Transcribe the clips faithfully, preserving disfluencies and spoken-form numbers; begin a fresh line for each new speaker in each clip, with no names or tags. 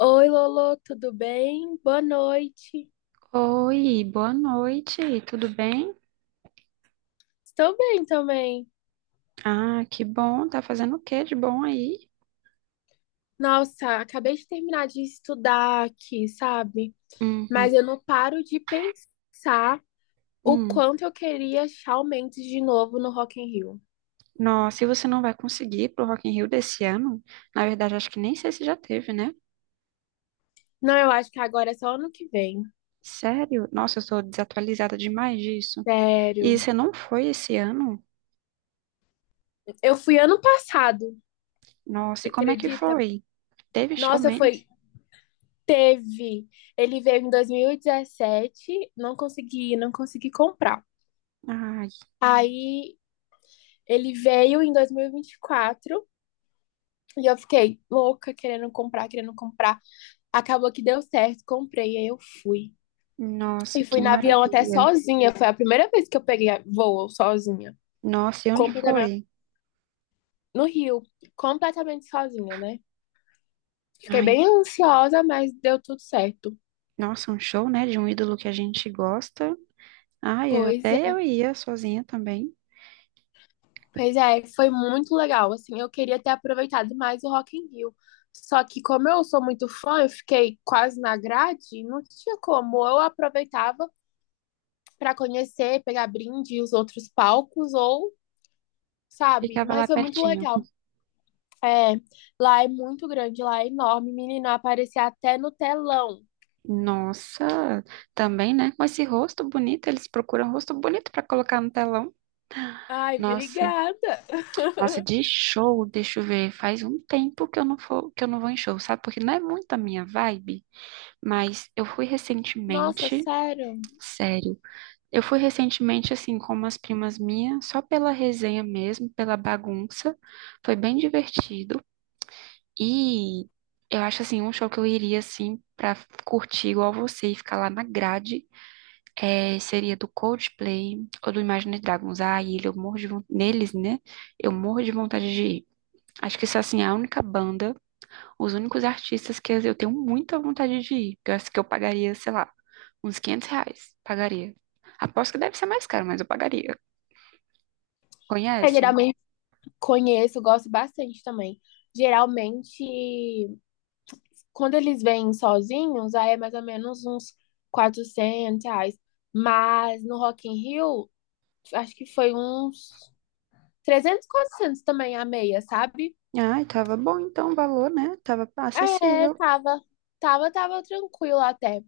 Oi, Lolo, tudo bem? Boa noite.
Oi, boa noite, tudo bem?
Estou bem também.
Ah, que bom, tá fazendo o que de bom aí?
Nossa, acabei de terminar de estudar aqui, sabe?
Uhum.
Mas eu não paro de pensar o
Hum.
quanto eu queria Shawn Mendes de novo no Rock in Rio.
Nossa, e você não vai conseguir ir pro Rock in Rio desse ano? Na verdade, acho que nem sei se já teve, né?
Não, eu acho que agora é só ano que vem.
Sério? Nossa, eu tô desatualizada demais disso. E
Sério.
você não foi esse ano?
Eu fui ano passado,
Nossa,
você
e como é que
acredita?
foi? Teve show
Nossa,
mesmo?
foi. Teve. Ele veio em dois mil e dezessete, não consegui, não consegui comprar.
Ai,
Aí ele veio em dois mil e e vinte e quatro. E eu fiquei louca, querendo comprar, querendo comprar. Acabou que deu certo, comprei, aí eu fui.
nossa,
E fui
que
no avião até
maravilha.
sozinha. Foi a primeira vez que eu peguei voo sozinha.
Nossa, e onde
Completamente
foi?
no Rio, completamente sozinha, né? Fiquei
Ai,
bem ansiosa, mas deu tudo certo.
nossa, um show, né, de um ídolo que a gente gosta. Ah, eu
Pois
até eu
é,
ia sozinha também.
pois é, foi muito legal. Assim, eu queria ter aproveitado mais o Rock in Rio. Só que como eu sou muito fã, eu fiquei quase na grade, não tinha como. Ou eu aproveitava para conhecer, pegar brinde e os outros palcos, ou, sabe?
Ficava
Mas
lá
foi muito
pertinho.
legal. É, lá é muito grande, lá é enorme. Menina, aparecia até no telão.
Nossa, também, né? Com esse rosto bonito, eles procuram rosto bonito pra colocar no telão.
Ai,
Nossa,
obrigada.
nossa, de show, deixa eu ver. Faz um tempo que eu não for, que eu não vou em show, sabe? Porque não é muito a minha vibe, mas eu fui
Nossa,
recentemente,
sério.
sério. Eu fui recentemente assim com umas primas minhas, só pela resenha mesmo, pela bagunça. Foi bem divertido. E eu acho assim, um show que eu iria assim pra curtir igual você e ficar lá na grade é, seria do Coldplay ou do Imagine Dragons. Ah, e ele- eu morro de von- neles, né? Eu morro de vontade de ir. Acho que isso assim, é a única banda, os únicos artistas que eu tenho muita vontade de ir. Que eu acho que eu pagaria, sei lá, uns quinhentos reais. Pagaria. Aposto que deve ser mais caro, mas eu pagaria.
É,
Conhece?
geralmente conheço, gosto bastante também. Geralmente, quando eles vêm sozinhos, aí é mais ou menos uns quatrocentos reais. Mas no Rock in Rio, acho que foi uns trezentos, quatrocentos também a meia, sabe?
Ai, tava bom então o valor, né? Tava
É,
acessível.
tava, tava, tava tranquilo até.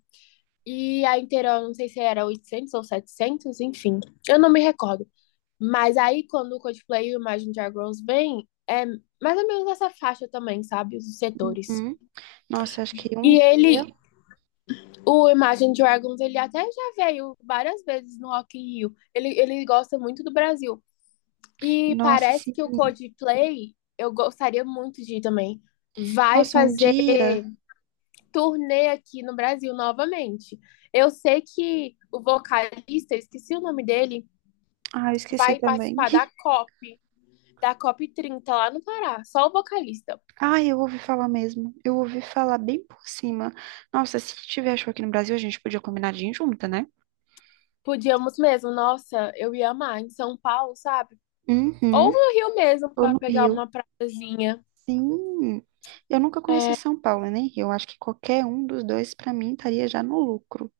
E a inteira, eu não sei se era oitocentos ou setecentos, enfim, eu não me recordo. Mas aí, quando o Coldplay e o Imagine Dragons vem, é mais ou menos essa faixa também, sabe? Os setores.
Uhum. Nossa, acho que um
E
dia.
ele, o Imagine Dragons, ele até já veio várias vezes no Rock in Rio. Ele, ele gosta muito do Brasil. E
Nossa,
parece
sim.
que o Coldplay, eu gostaria muito de ir também, vai
Nossa, um
fazer
dia.
turnê aqui no Brasil novamente. Eu sei que o vocalista, esqueci o nome dele,
Ah, eu esqueci
vai
também.
participar da COP, da COP trinta lá no Pará, só o vocalista.
Ah, eu ouvi falar mesmo. Eu ouvi falar bem por cima. Nossa, se tiver show aqui no Brasil, a gente podia combinar de ir junta, né?
Podíamos mesmo, nossa, eu ia amar em São Paulo, sabe? Ou
Uhum.
no Rio mesmo,
Ou
para
no
pegar
Rio.
uma praiazinha.
Sim. Eu nunca conheci
É...
São Paulo, nem Rio. Acho que qualquer um dos dois, pra mim, estaria já no lucro.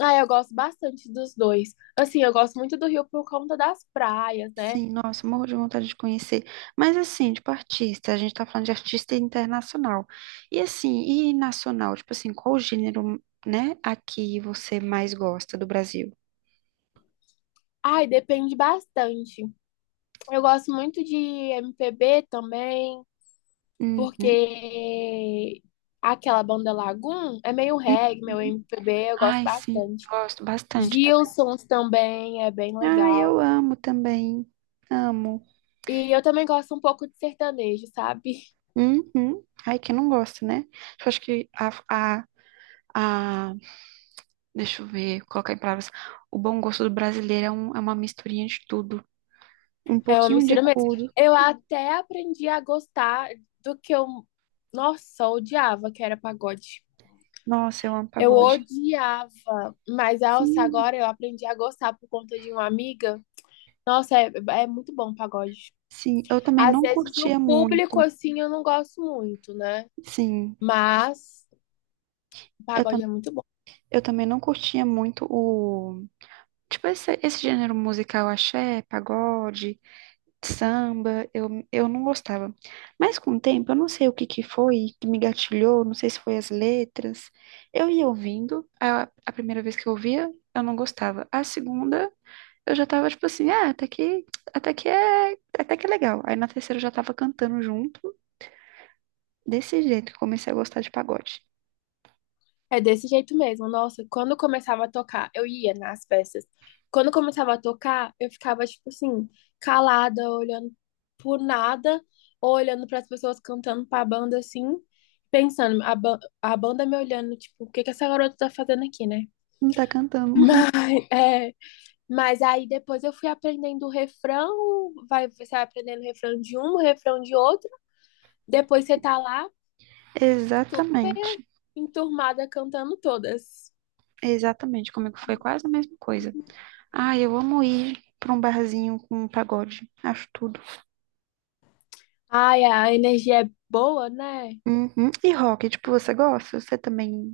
Ah, eu gosto bastante dos dois. Assim, eu gosto muito do Rio por conta das praias, né?
Sim, nossa, morro de vontade de conhecer. Mas assim, tipo artista, a gente tá falando de artista internacional. E assim, e nacional, tipo assim, qual o gênero, né, aqui você mais gosta do Brasil?
Ai, depende bastante. Eu gosto muito de M P B também.
Uhum.
Porque aquela banda Lagoon é meio reggae, meu
Uhum.
M P B, eu gosto
Ai, sim,
bastante.
gosto bastante também.
Gilsons também é bem
Ai, eu
legal.
amo também. Amo.
E eu também gosto um pouco de sertanejo, sabe?
Uhum. Ai, quem não gosta, né? Eu acho que a, a, a- deixa eu ver, colocar em palavras, o bom gosto do brasileiro é, um- é uma misturinha de tudo. Um
É uma
pouquinho de
mistura mesmo.
tudo.
Eu até aprendi a gostar do que eu, nossa, eu odiava, que era pagode.
Nossa, eu amo
Eu
pagode.
odiava, mas nossa,
Sim.
agora eu aprendi a gostar por conta de uma amiga. Nossa, é, é muito bom o pagode.
Sim, eu também
Às
não
vezes o
curtia
público,
muito.
assim, eu não gosto muito, né?
Sim,
Mas o
eu, tam
pagode é muito bom.
eu também não curtia muito o. Tipo, esse, esse gênero musical, axé, pagode, samba, eu, eu não gostava. Mas com o tempo, eu não sei o que que foi que me gatilhou, não sei se foi as letras. Eu ia ouvindo, a, a primeira vez que eu ouvia, eu não gostava. A segunda, eu já tava tipo assim, ah, até que, até que é, até que é legal. Aí na terceira eu já tava cantando junto. Desse jeito que eu comecei a gostar de pagode.
É desse jeito mesmo. Nossa, quando começava a tocar, eu ia nas festas. Quando começava a tocar, eu ficava, tipo assim, calada, olhando por nada, ou olhando para as pessoas cantando pra banda assim, pensando, a, ba- a banda me olhando, tipo, o que que essa garota tá fazendo aqui, né?
Não tá cantando.
Mas, é, mas aí depois eu fui aprendendo o refrão, vai, você vai aprendendo o refrão de um, o refrão de outro. Depois você tá lá
Exatamente.
bem enturmada cantando todas.
Exatamente. Comigo foi quase a mesma coisa. Ah, eu amo ir pra um barzinho com pagode. Acho tudo.
Ai, a energia é boa, né?
Uhum. E rock, tipo, você gosta? Você também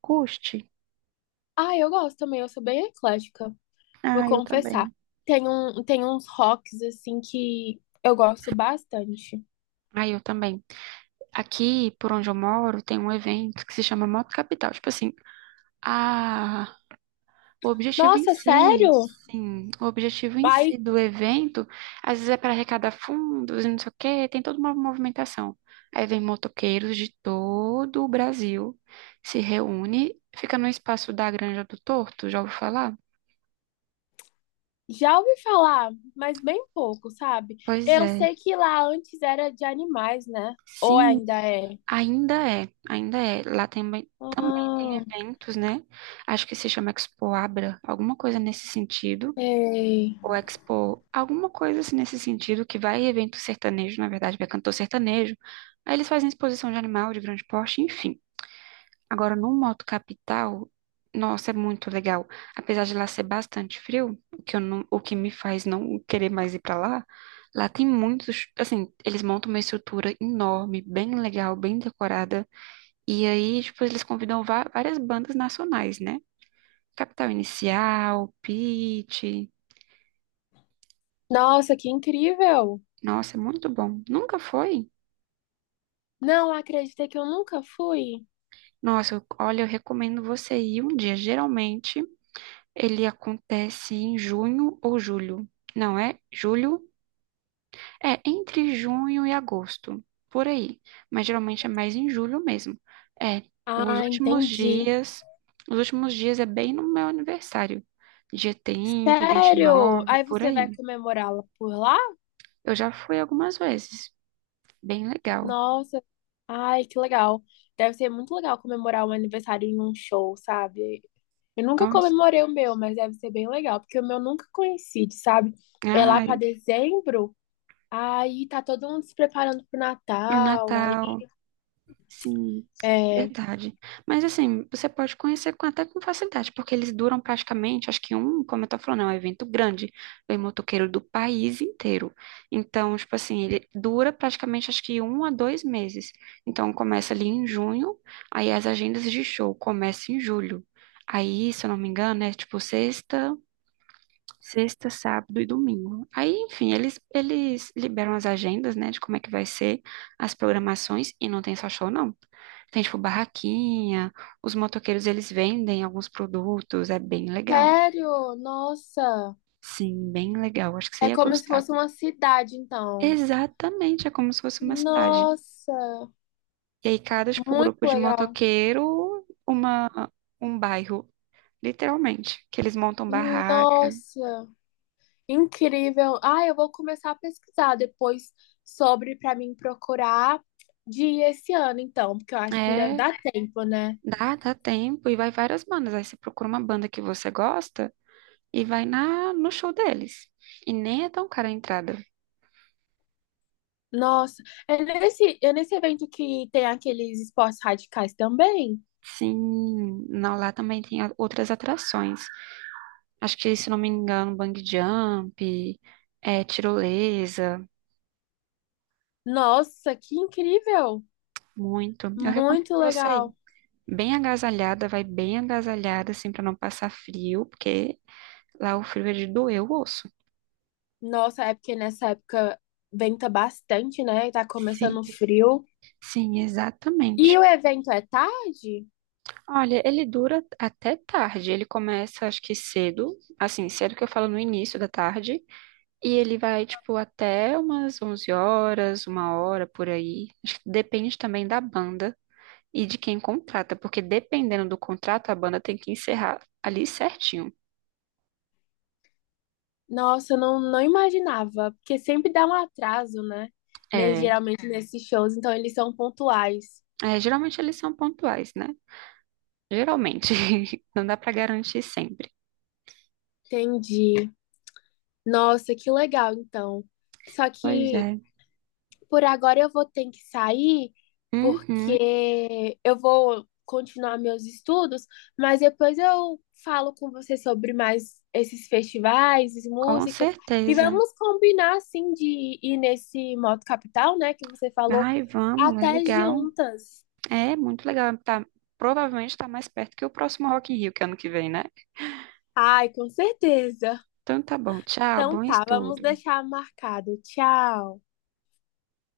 curte?
Ai, eu gosto também, eu sou bem eclética, vou
Ah, eu
confessar.
também.
Tem um, tem uns rocks assim que eu gosto bastante.
Ah, eu também. Aqui, por onde eu moro, tem um evento que se chama Moto Capital. Tipo assim, a o objetivo em
Nossa,
si,
sério?
sim, o objetivo em si
Ai,
do evento, às vezes é para arrecadar fundos e não sei o quê, tem toda uma movimentação. Aí vem motoqueiros de todo o Brasil, se reúne, fica no espaço da Granja do Torto, já ouviu falar?
já ouvi falar, mas bem pouco, sabe?
Pois
Eu
é,
sei que lá antes era de animais, né? Ou
sim,
ainda é?
ainda é, ainda é. Lá tem, também também tem
Ah,
eventos, né? Acho que se chama Expo Abra, alguma coisa nesse sentido.
sei.
Ou Expo, alguma coisa assim nesse sentido, que vai evento sertanejo, na verdade, vai cantor sertanejo. Aí eles fazem exposição de animal de grande porte, enfim. Agora, no Moto Capital, nossa, é muito legal. Apesar de lá ser bastante frio, o que eu não, o que me faz não querer mais ir pra lá, lá tem muitos, assim, eles montam uma estrutura enorme, bem legal, bem decorada. E aí, tipo, eles convidam va- várias bandas nacionais, né? Capital Inicial, Pitty.
Nossa, que incrível!
Nossa, é muito bom. Nunca foi?
Não acredita que eu nunca fui?
Nossa, eu- olha, eu recomendo você ir um dia. Geralmente ele acontece em junho ou julho. Não é julho, é entre junho e agosto, por aí. Mas geralmente é mais em julho mesmo. É, os
Ah,
últimos
entendi.
dias, os últimos dias é bem no meu aniversário. Dia trinta, vinte e
Sério?
nove,
Aí
por
você vai
aí.
comemorá-la por lá?
Eu já fui algumas vezes. Bem legal.
Nossa, ai, que legal. Deve ser muito legal comemorar um aniversário em um show, sabe? Eu nunca
Nossa.
comemorei o meu, mas deve ser bem legal, porque o meu nunca coincide, sabe? É lá pra
Ai,
dezembro, aí tá todo mundo se preparando pro
pro
Natal, aí
Natal. Sim,
é...
verdade. Mas assim, você pode conhecer com- até com facilidade, porque eles duram praticamente, acho que um, como eu tô falando, é um evento grande. Vem motoqueiro do país inteiro. Então, tipo assim, ele dura praticamente acho que um a dois meses. Então, começa ali em junho, aí as agendas de show começam em julho. Aí, se eu não me engano, é tipo sexta. Sexta, sábado e domingo. Aí, enfim, eles, eles liberam as agendas, né, de como é que vai ser as programações e não tem só show, não. Tem, tipo, barraquinha, os motoqueiros, eles vendem alguns produtos, é bem legal.
Sério? Nossa,
Sim, bem legal, acho que você
é
ia
como se
gostar.
fosse uma cidade, então.
Exatamente, é como se fosse uma cidade.
Nossa,
E aí, cada, tipo,
muito
grupo de
legal.
motoqueiro, uma, um bairro, literalmente, que eles montam barraca.
Nossa. Incrível. Ah, eu vou começar a pesquisar depois sobre para mim procurar de ir esse ano, então, porque eu acho que ainda
É.
dá tempo, né?
Dá, dá tempo e vai várias bandas. Aí você procura uma banda que você gosta e vai na no show deles. E nem é tão cara a entrada.
Nossa, é nesse, é nesse evento que tem aqueles esportes radicais também?
Sim, não, lá também tem a- outras atrações. Acho que, se não me engano, bang jump, é, tirolesa,
Nossa, que incrível!
muito. Eu recomendo
Muito
você ir.
legal.
Bem agasalhada, vai bem agasalhada, assim, pra não passar frio, porque lá o frio é de doer o osso.
Nossa, é porque nessa época venta bastante, né? E tá
Sim,
começando o frio.
sim, exatamente.
E o evento é tarde?
Olha, ele dura até tarde. Ele começa, acho que cedo, assim, cedo que eu falo no início da tarde, e ele vai, tipo, até umas onze horas, uma hora por aí. Acho que depende também da banda e de quem contrata, porque dependendo do contrato, a banda tem que encerrar ali certinho.
Nossa, eu não, não imaginava, porque sempre dá um atraso, né? Nes-
É,
geralmente nesses shows, então eles são pontuais.
é, geralmente eles são pontuais, né? Geralmente. Não dá pra garantir sempre.
Entendi. Nossa, que legal, então. Só
Pois
que
é.
por agora eu vou ter que sair,
Uhum,
porque eu vou continuar meus estudos, mas depois eu falo com você sobre mais esses festivais, as
com
músicas, e
certeza.
vamos combinar, assim, de ir nesse Moto Capital, né, que você falou,
Ai, vamos, é
até
legal.
juntas.
É muito legal. Tá, provavelmente tá mais perto que o próximo Rock in Rio, que é ano que vem, né?
Ai, com certeza.
Então tá bom. Tchau,
Então
bom
tá, vamos
estudo.
deixar marcado. Tchau.